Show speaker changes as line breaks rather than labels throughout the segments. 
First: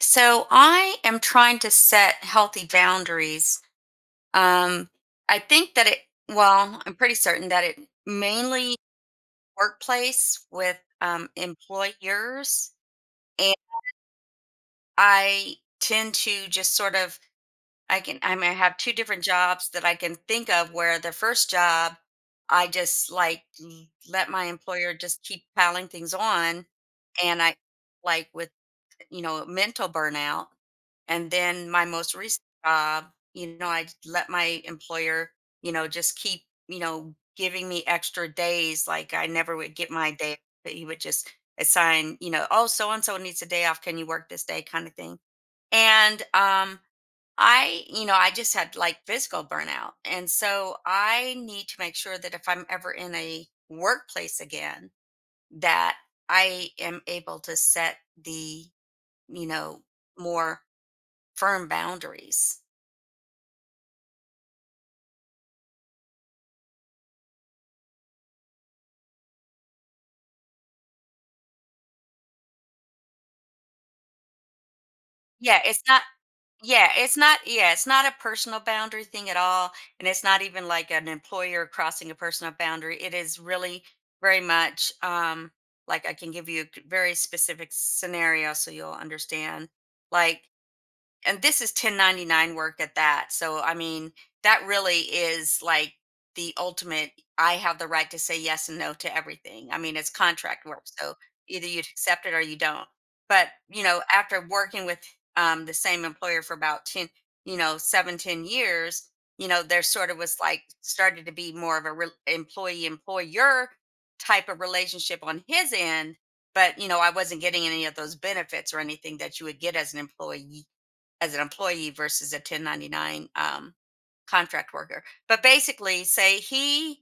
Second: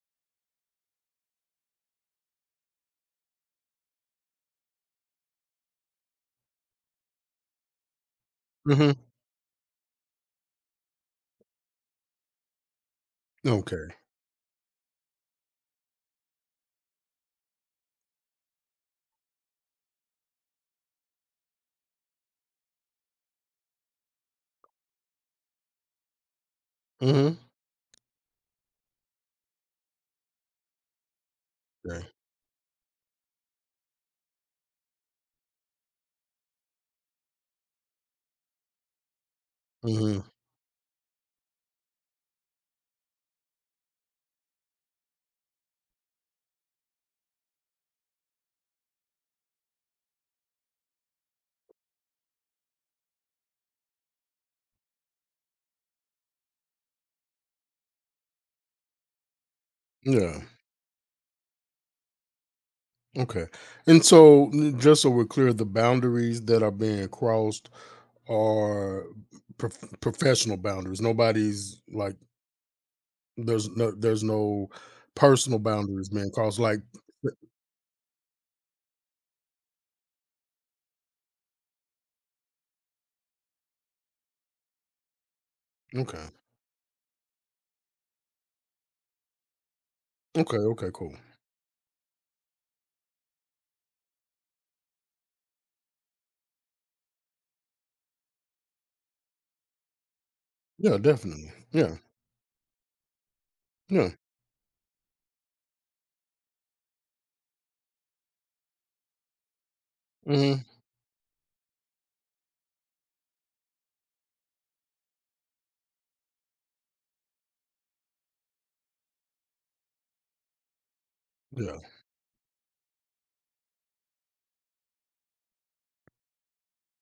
So I am trying to set healthy boundaries. Um, I think that it, I'm pretty certain that it mainly
Mhm.
workplace with employers. And
Okay.
I tend to just sort of, I mean, I have two different jobs that I can think of. Where the first job, I just like let my employer just keep piling things on.
Mhm.
And I, like, with mental burnout. And then my
Okay.
most recent job, you know, I let my employer, you know, just keep, you know, giving me extra days. Like I never would get my
Mhm.
day, but he would just assign, you know, oh, so and so needs a day off. Can you work this day? Kind of thing. And I, you know, I just had like physical burnout. And so I need to make sure that if I'm ever in a workplace again, that I am able to set the you know,
Yeah.
more firm boundaries.
Okay. And so, just so we're clear, the boundaries that are being crossed are professional boundaries. Nobody's like there's no personal
Yeah, it's not,
boundaries being crossed. Like
yeah, it's not a personal boundary thing at all. And it's not even like an employer crossing a personal boundary. It is really very much like, I
okay,
can give you a very specific scenario so you'll understand. Like
okay, okay, cool.
and this is 1099 work at that. So, I mean, that really is like the ultimate. I have the right to say yes and no to everything. I mean, it's contract work.
Yeah,
So
definitely.
either you
Yeah,
accept it or you don't. But, you know,
yeah.
after working with the same employer for about 10, you know, seven, ten years, you know, there sort of was like
Hmm.
started to be more of a employee employer type of relationship on his end. But, you know, I wasn't getting any of those benefits or anything that you would get as an employee,
Yeah.
versus a 1099 contract worker. But basically, say he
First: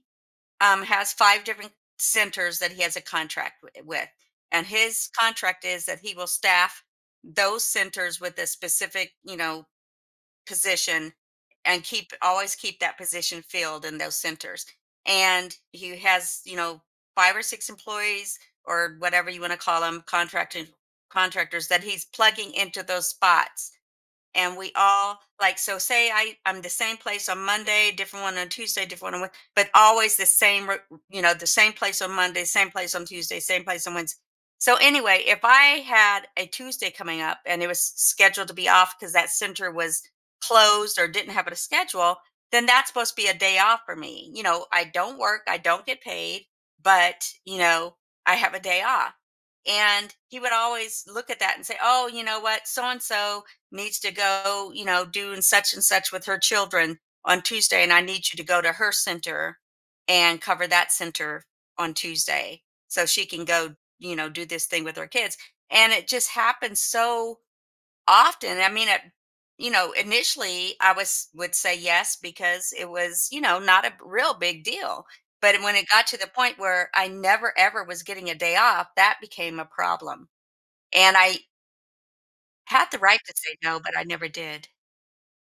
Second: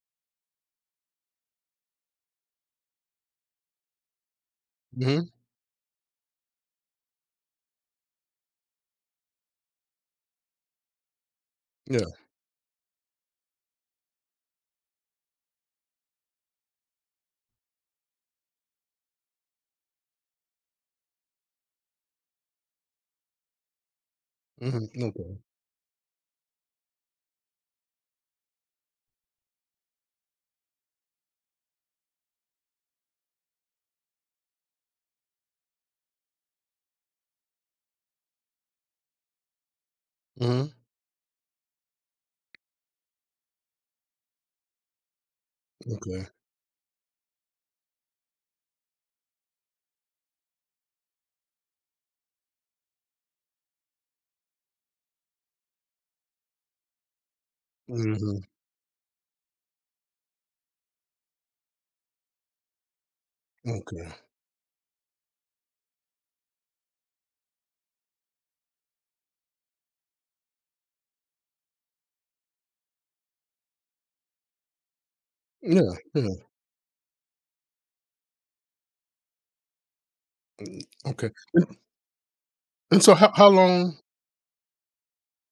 has five different centers that he has a contract with, and his
Hmm.
contract is that he will staff those centers with a specific, you know, position and
Yeah.
keep always keep that position filled in those centers. And he has, you know, five or six employees, or whatever you want to call them, contracting contractors that he's plugging into those spots. And we
Hmm.
all,
Okay.
like, so say I'm the same place on Monday, different one on Tuesday, different one on Wednesday, but always the same you know, the same place on Monday, same place on Tuesday, same place on Wednesday. So anyway, if I had a Tuesday coming up and it was scheduled to be off because that center was
Hmm.
closed or didn't have a schedule, then that's supposed to be a day off for me. You know, I don't work, I don't get
Okay.
paid, but, you know, I have a day off. And he would always look at that and say, oh, you know what, so and so needs to go, you know, doing such and such with her children on Tuesday, and I need you
Hmm.
to go to her center and cover that center on Tuesday so she can go,
Okay.
you know, do this thing with her kids. And it just happens so often. I mean, it, you know, initially I was would say yes because it was, you know, not a real big deal. But when it
Yeah.
got to the
Yeah.
point where I never ever was getting a day off, that became a problem. And
Okay.
I
And,
had the
and so,
right
how
to
how
say no, but
long.
I never did.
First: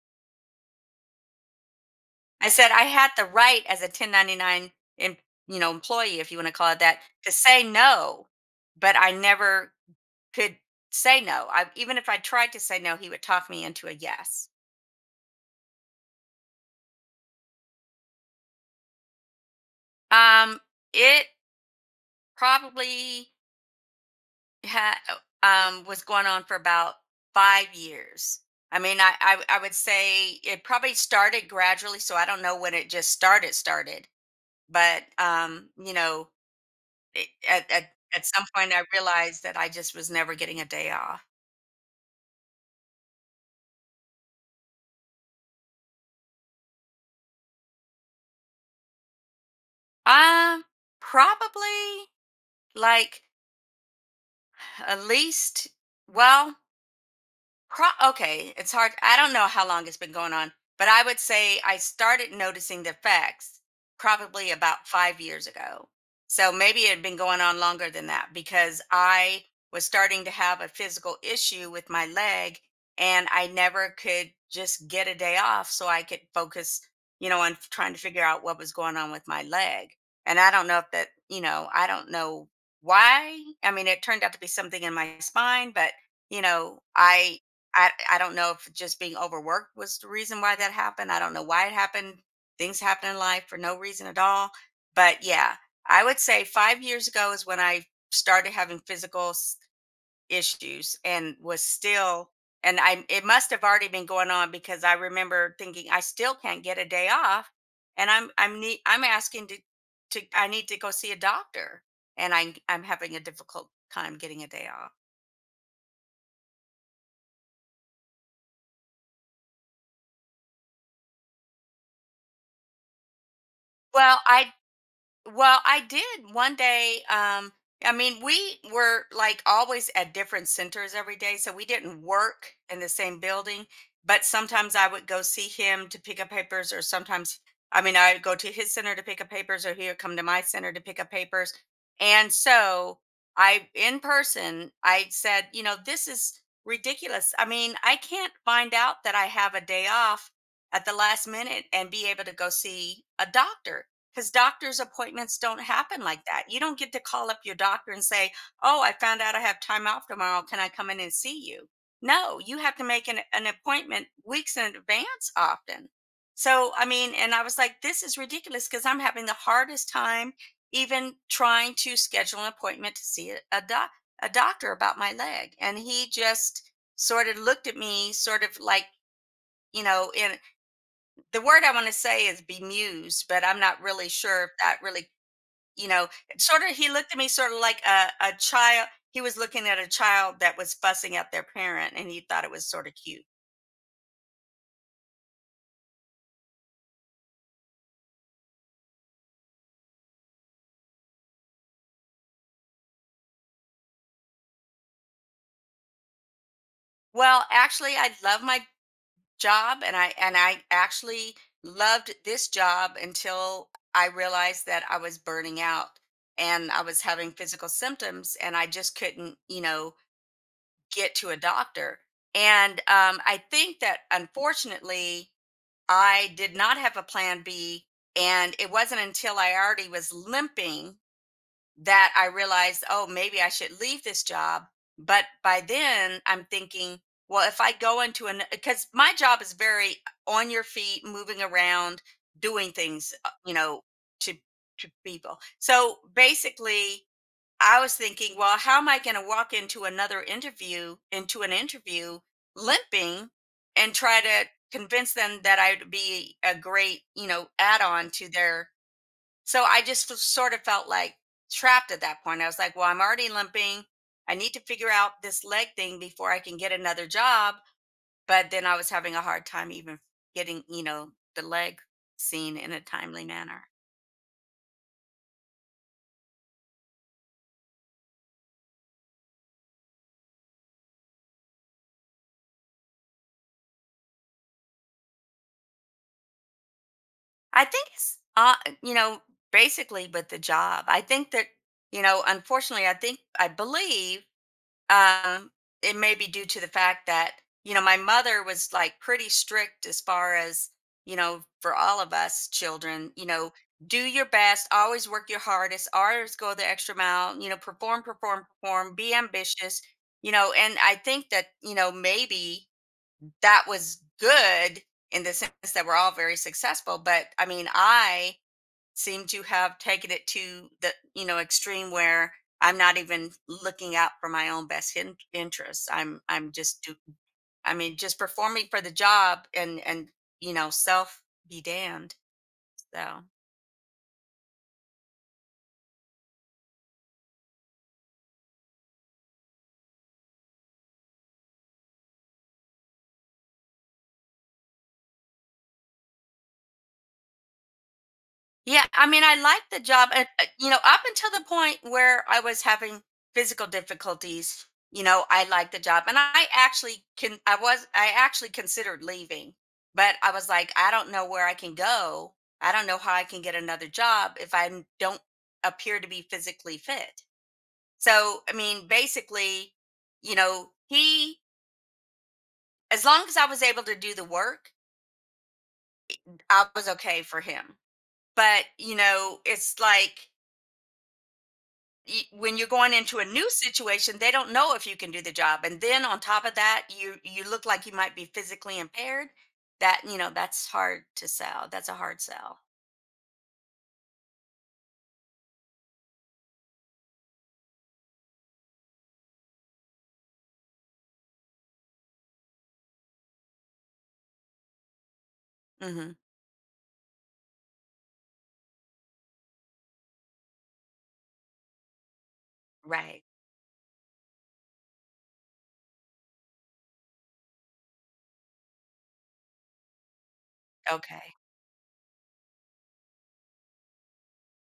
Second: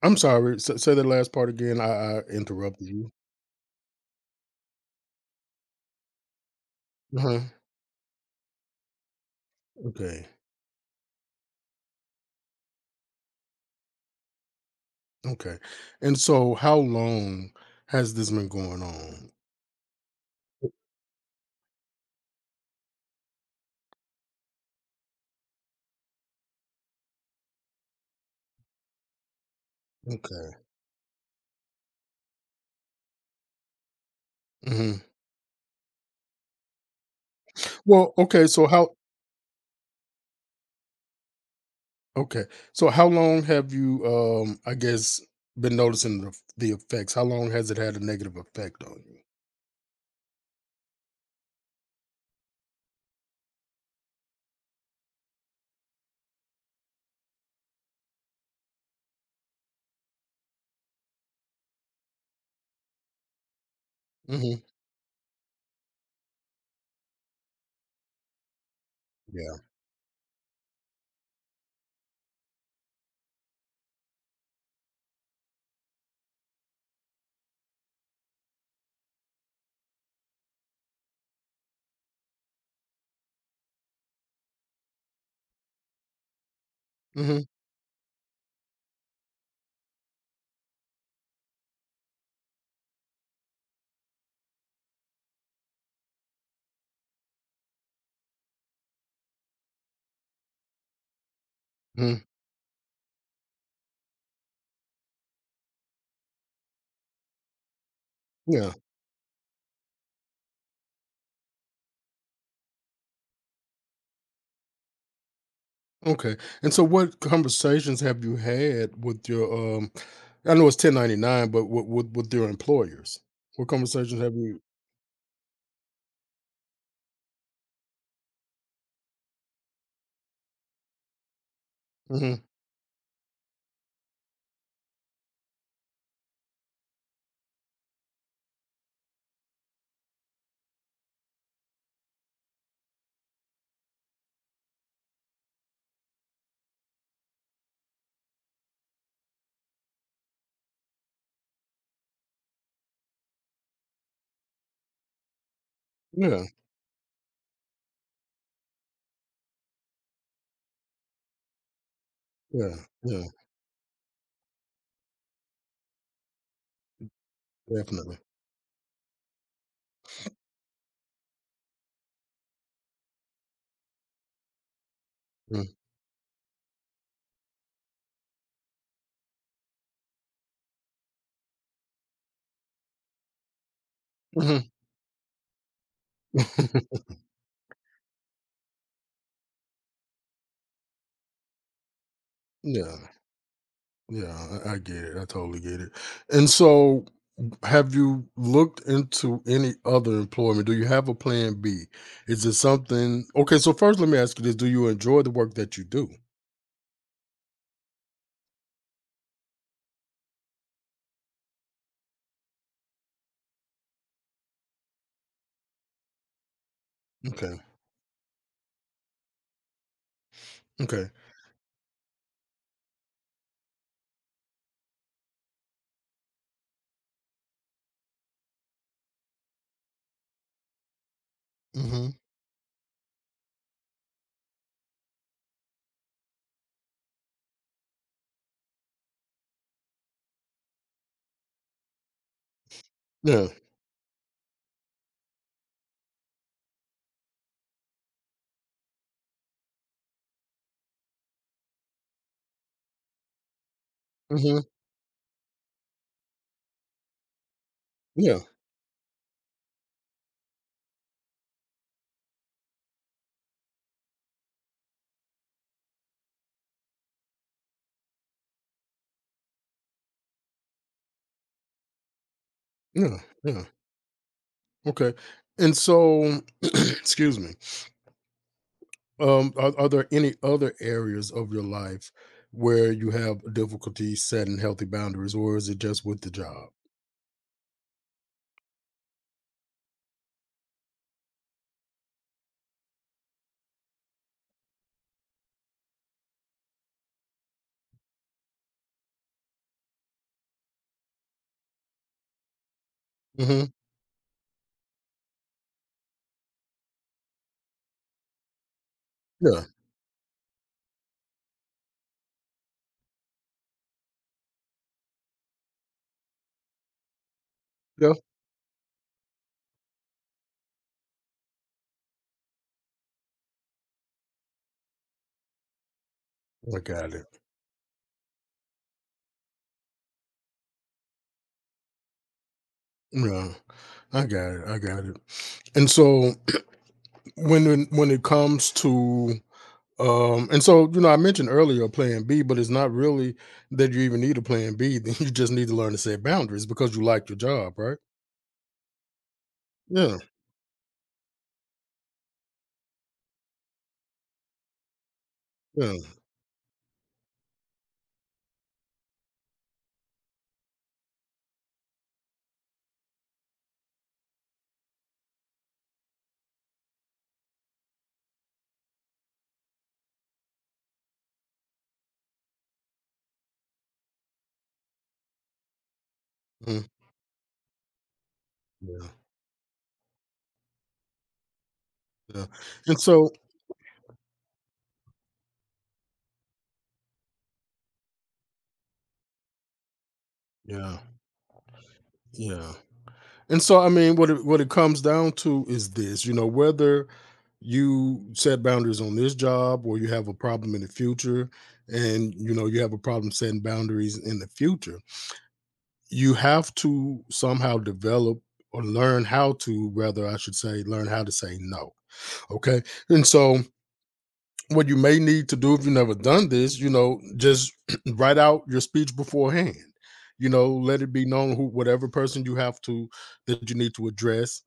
I'm sorry, s say that last part again, I
I said I
interrupted
had
you.
the right as a 1099 em you know, employee, if you wanna call it that, to
Uh-huh,
say no, but I never
okay,
could say no. I, even if I tried to say no, he would talk me into a yes.
okay, and so how long has this been going on?
Um, it probably ha was going on for about 5 years. I mean, I would say
Okay,
it probably started gradually, so I don't know when it just started,
mhm.
but, you know, it at
Well,
at some point, I realized that I just was never getting a day off.
okay, so how long have you, I guess, been noticing the effects? How long has it had a negative effect on you?
Um, probably, like, at least well Pro- okay, it's hard. I don't know how long it's been going on, but I would say I started noticing the effects probably
Mhm,
about 5 years ago. So maybe it had been going on longer than that because I
yeah,
was starting to have a physical issue with my leg, and I never could just get a day off so I could focus, you know, on trying to figure out what was going on with my leg. And I don't know if that, you know, I don't know why. I mean, it turned out to be something in my spine, but you know, I
mhm,
I I don't know if just being overworked was the reason why that happened. I don't know why it happened. Things happen in life for no reason at all. But yeah, I would say 5 years ago is when I started having physical issues, and was
mhm,
still, and I, it must have already been going on, because I remember thinking, I still can't get a day off, and
yeah,
I'm asking to, I need to go see a doctor, and I'm having a difficult time getting a day off.
okay, and so what conversations have you had with your, um I know it's 1099, but with your employers? What
Well,
conversations have
I
you.
Well, I did one day. I mean, we were like always at different centers every day, so we didn't
Mhm.
work in the same building. But sometimes I would go see him to pick up papers, or sometimes, I mean, I'd go to his center to pick up papers, or he would come to my center to pick up papers. And so I, in person, I said, you know, this is ridiculous. I mean, I can't find out that I have a day off at the last minute and be able to go see a doctor, because doctor's appointments don't happen like that.
Yeah,
You don't get to call up your doctor and say, oh, I found out I have time off tomorrow, can I come in and see you? No, you have
yeah,
to make
yeah,
an appointment weeks in advance often. So, I mean, and I was like, this is
definitely.
ridiculous, because I'm having the hardest time even trying to schedule an appointment to see a doctor about my leg.
Mm,
And he just sort of looked at me, sort of like, you know, in the word I want to say is bemused, but I'm not really sure if
mhm.
that really, you know, sort of, he looked at me sort of like a child. He was looking at a child that was fussing at their parent and he thought it was sort of
Yeah,
cute.
yeah, I get it, I totally get it. And so, have you looked into any other employment? Do you have a plan B? Is it something okay, so first let me ask you this, do you enjoy the work that you do?
Well, actually, I love my job, and I actually loved this job until I realized that I was burning out and I was having
Okay,
physical symptoms and I just couldn't, you know,
okay.
get to a doctor. And I think that, unfortunately, I did not have a plan B. And it wasn't until I already was limping that
Mhm.
I realized, oh, maybe I should leave this job. But by then I'm thinking, well, if I go into an, because my job is very on your feet, moving around, doing things,
Yeah,
you know, to, to people. So basically, I was thinking, well, how am I going to walk into another interview, into an interview limping, and try
mhm.
to convince them that I'd be a great, you know, add on to
Yeah,
their. So I just sort of felt like trapped at that point. I was like, well, I'm already limping. I need to figure out this leg thing before I can get another job. But then I was having a hard time even getting, you know, the leg seen in a
yeah,
timely manner.
yeah, okay. And so, excuse me. Are there any other areas of your life where you have difficulty setting healthy boundaries, or is it just with the job?
I think it's you know basically with the job. I think that, you know, unfortunately, I think, I believe, um it may be due to the fact that, you know, my mother was like pretty strict as far as, you know, for all of us children, you know,
Hmm.
do your best, always work your hardest, always go the extra mile, you know, perform, be
Yeah,
ambitious, you know. And I think that, you know, maybe that was good in the sense that we're all very successful, but I mean,
yeah,
I seem to have taken it to the, you know, extreme where I'm not even looking out for my own best interests. i'm i'm
I
just do
got it.
I mean, just performing for the job, and, you know, self be damned. So
Yeah, I got it. I got it. And so, when it comes to, and so, you know, I mentioned earlier a plan B, but it's not really that you even need a plan B. Then you just need to learn to set boundaries because you like your job, right?
yeah, I mean, I liked the job,
Yeah,
and you know, up until the point where I was having physical difficulties, you know, I liked the
yeah,
job, and I actually considered leaving, but I was like, I don't know where I can go. I don't know how I can get another job if I don't appear to be physically fit. So, I mean, basically, you know, he, as long as I was able to do the work, I
mm,
was okay for him. But you
yeah,
know, it's like,
yeah.
when you're going
And
into a
so,
new situation, they don't know if you can do the job, and then on top of that, you look like you might be physically impaired. That You know, that's
yeah,
hard to sell, that's a hard sell.
yeah. And so, I mean, what it comes down to is this, you know, whether you set boundaries on this job or you have a problem in the future, and you know you have a problem setting boundaries in the future,
Hmm.
you have to somehow develop, or learn how to rather, I should say, learn how to say no. Okay.
Right.
And so, what you may need to do, if you've never done this, you know just write out your speech beforehand. You know let it be
Okay.
known, who whatever person you have to, that you need to address.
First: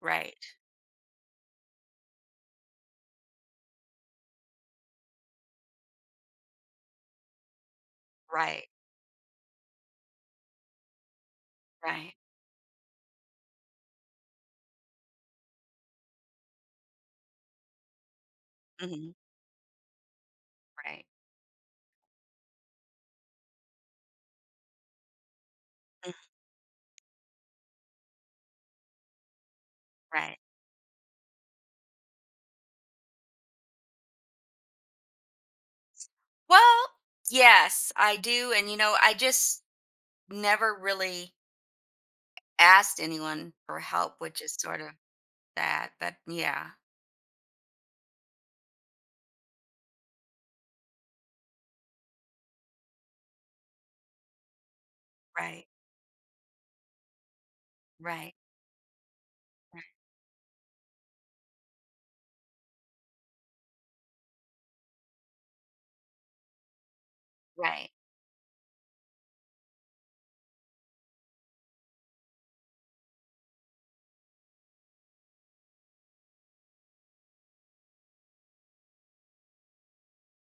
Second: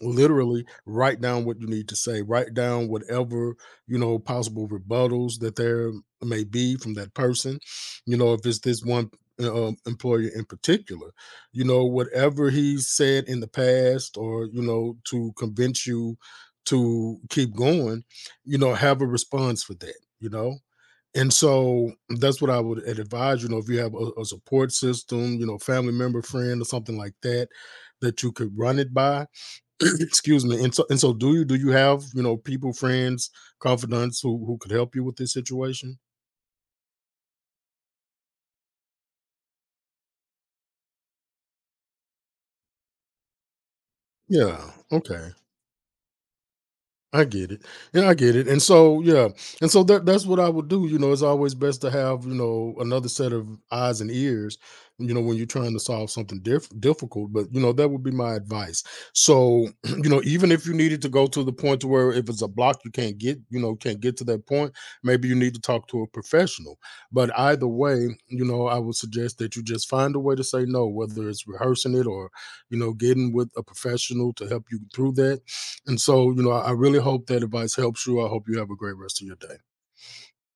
Right.
Literally write down what you need to say, write down whatever you know possible rebuttals that there may be from that person, you know if it's
Right.
this one employer in particular. You know
Right.
whatever he said in the past, or you know to convince you to keep going, you know have a
Hmm.
response for that. You know
Right.
and so, that's what I would advise. You know if you have a support system, you know family
Mhm.
member, friend, or something like that that you could run it by.
Right.
Excuse me. And so, do you, have you know people, friends, confidants who could help you with this situation?
Well, yes, I do, and you know, I just never really asked anyone for help, which is
Yeah,
sort of
okay.
that. But yeah.
I get it. And I get it. And so, yeah. And so, that's what I would do. You know, it's always best to have you know, another set of eyes and ears you know, when you're
Right.
trying to solve something difficult. But you know, that would be
Right.
my advice. So,
Right.
you know, even if you needed to go to the point to where if it's a block, you can't get, you know, can't get to that point, maybe you need to talk to a professional. But either
Right.
way, you know, I would suggest that you just find a way to say no, whether it's rehearsing it or you know, getting with a professional to help you through that. And so, you know, I really hope that advice helps you. I hope you have a great rest of your day.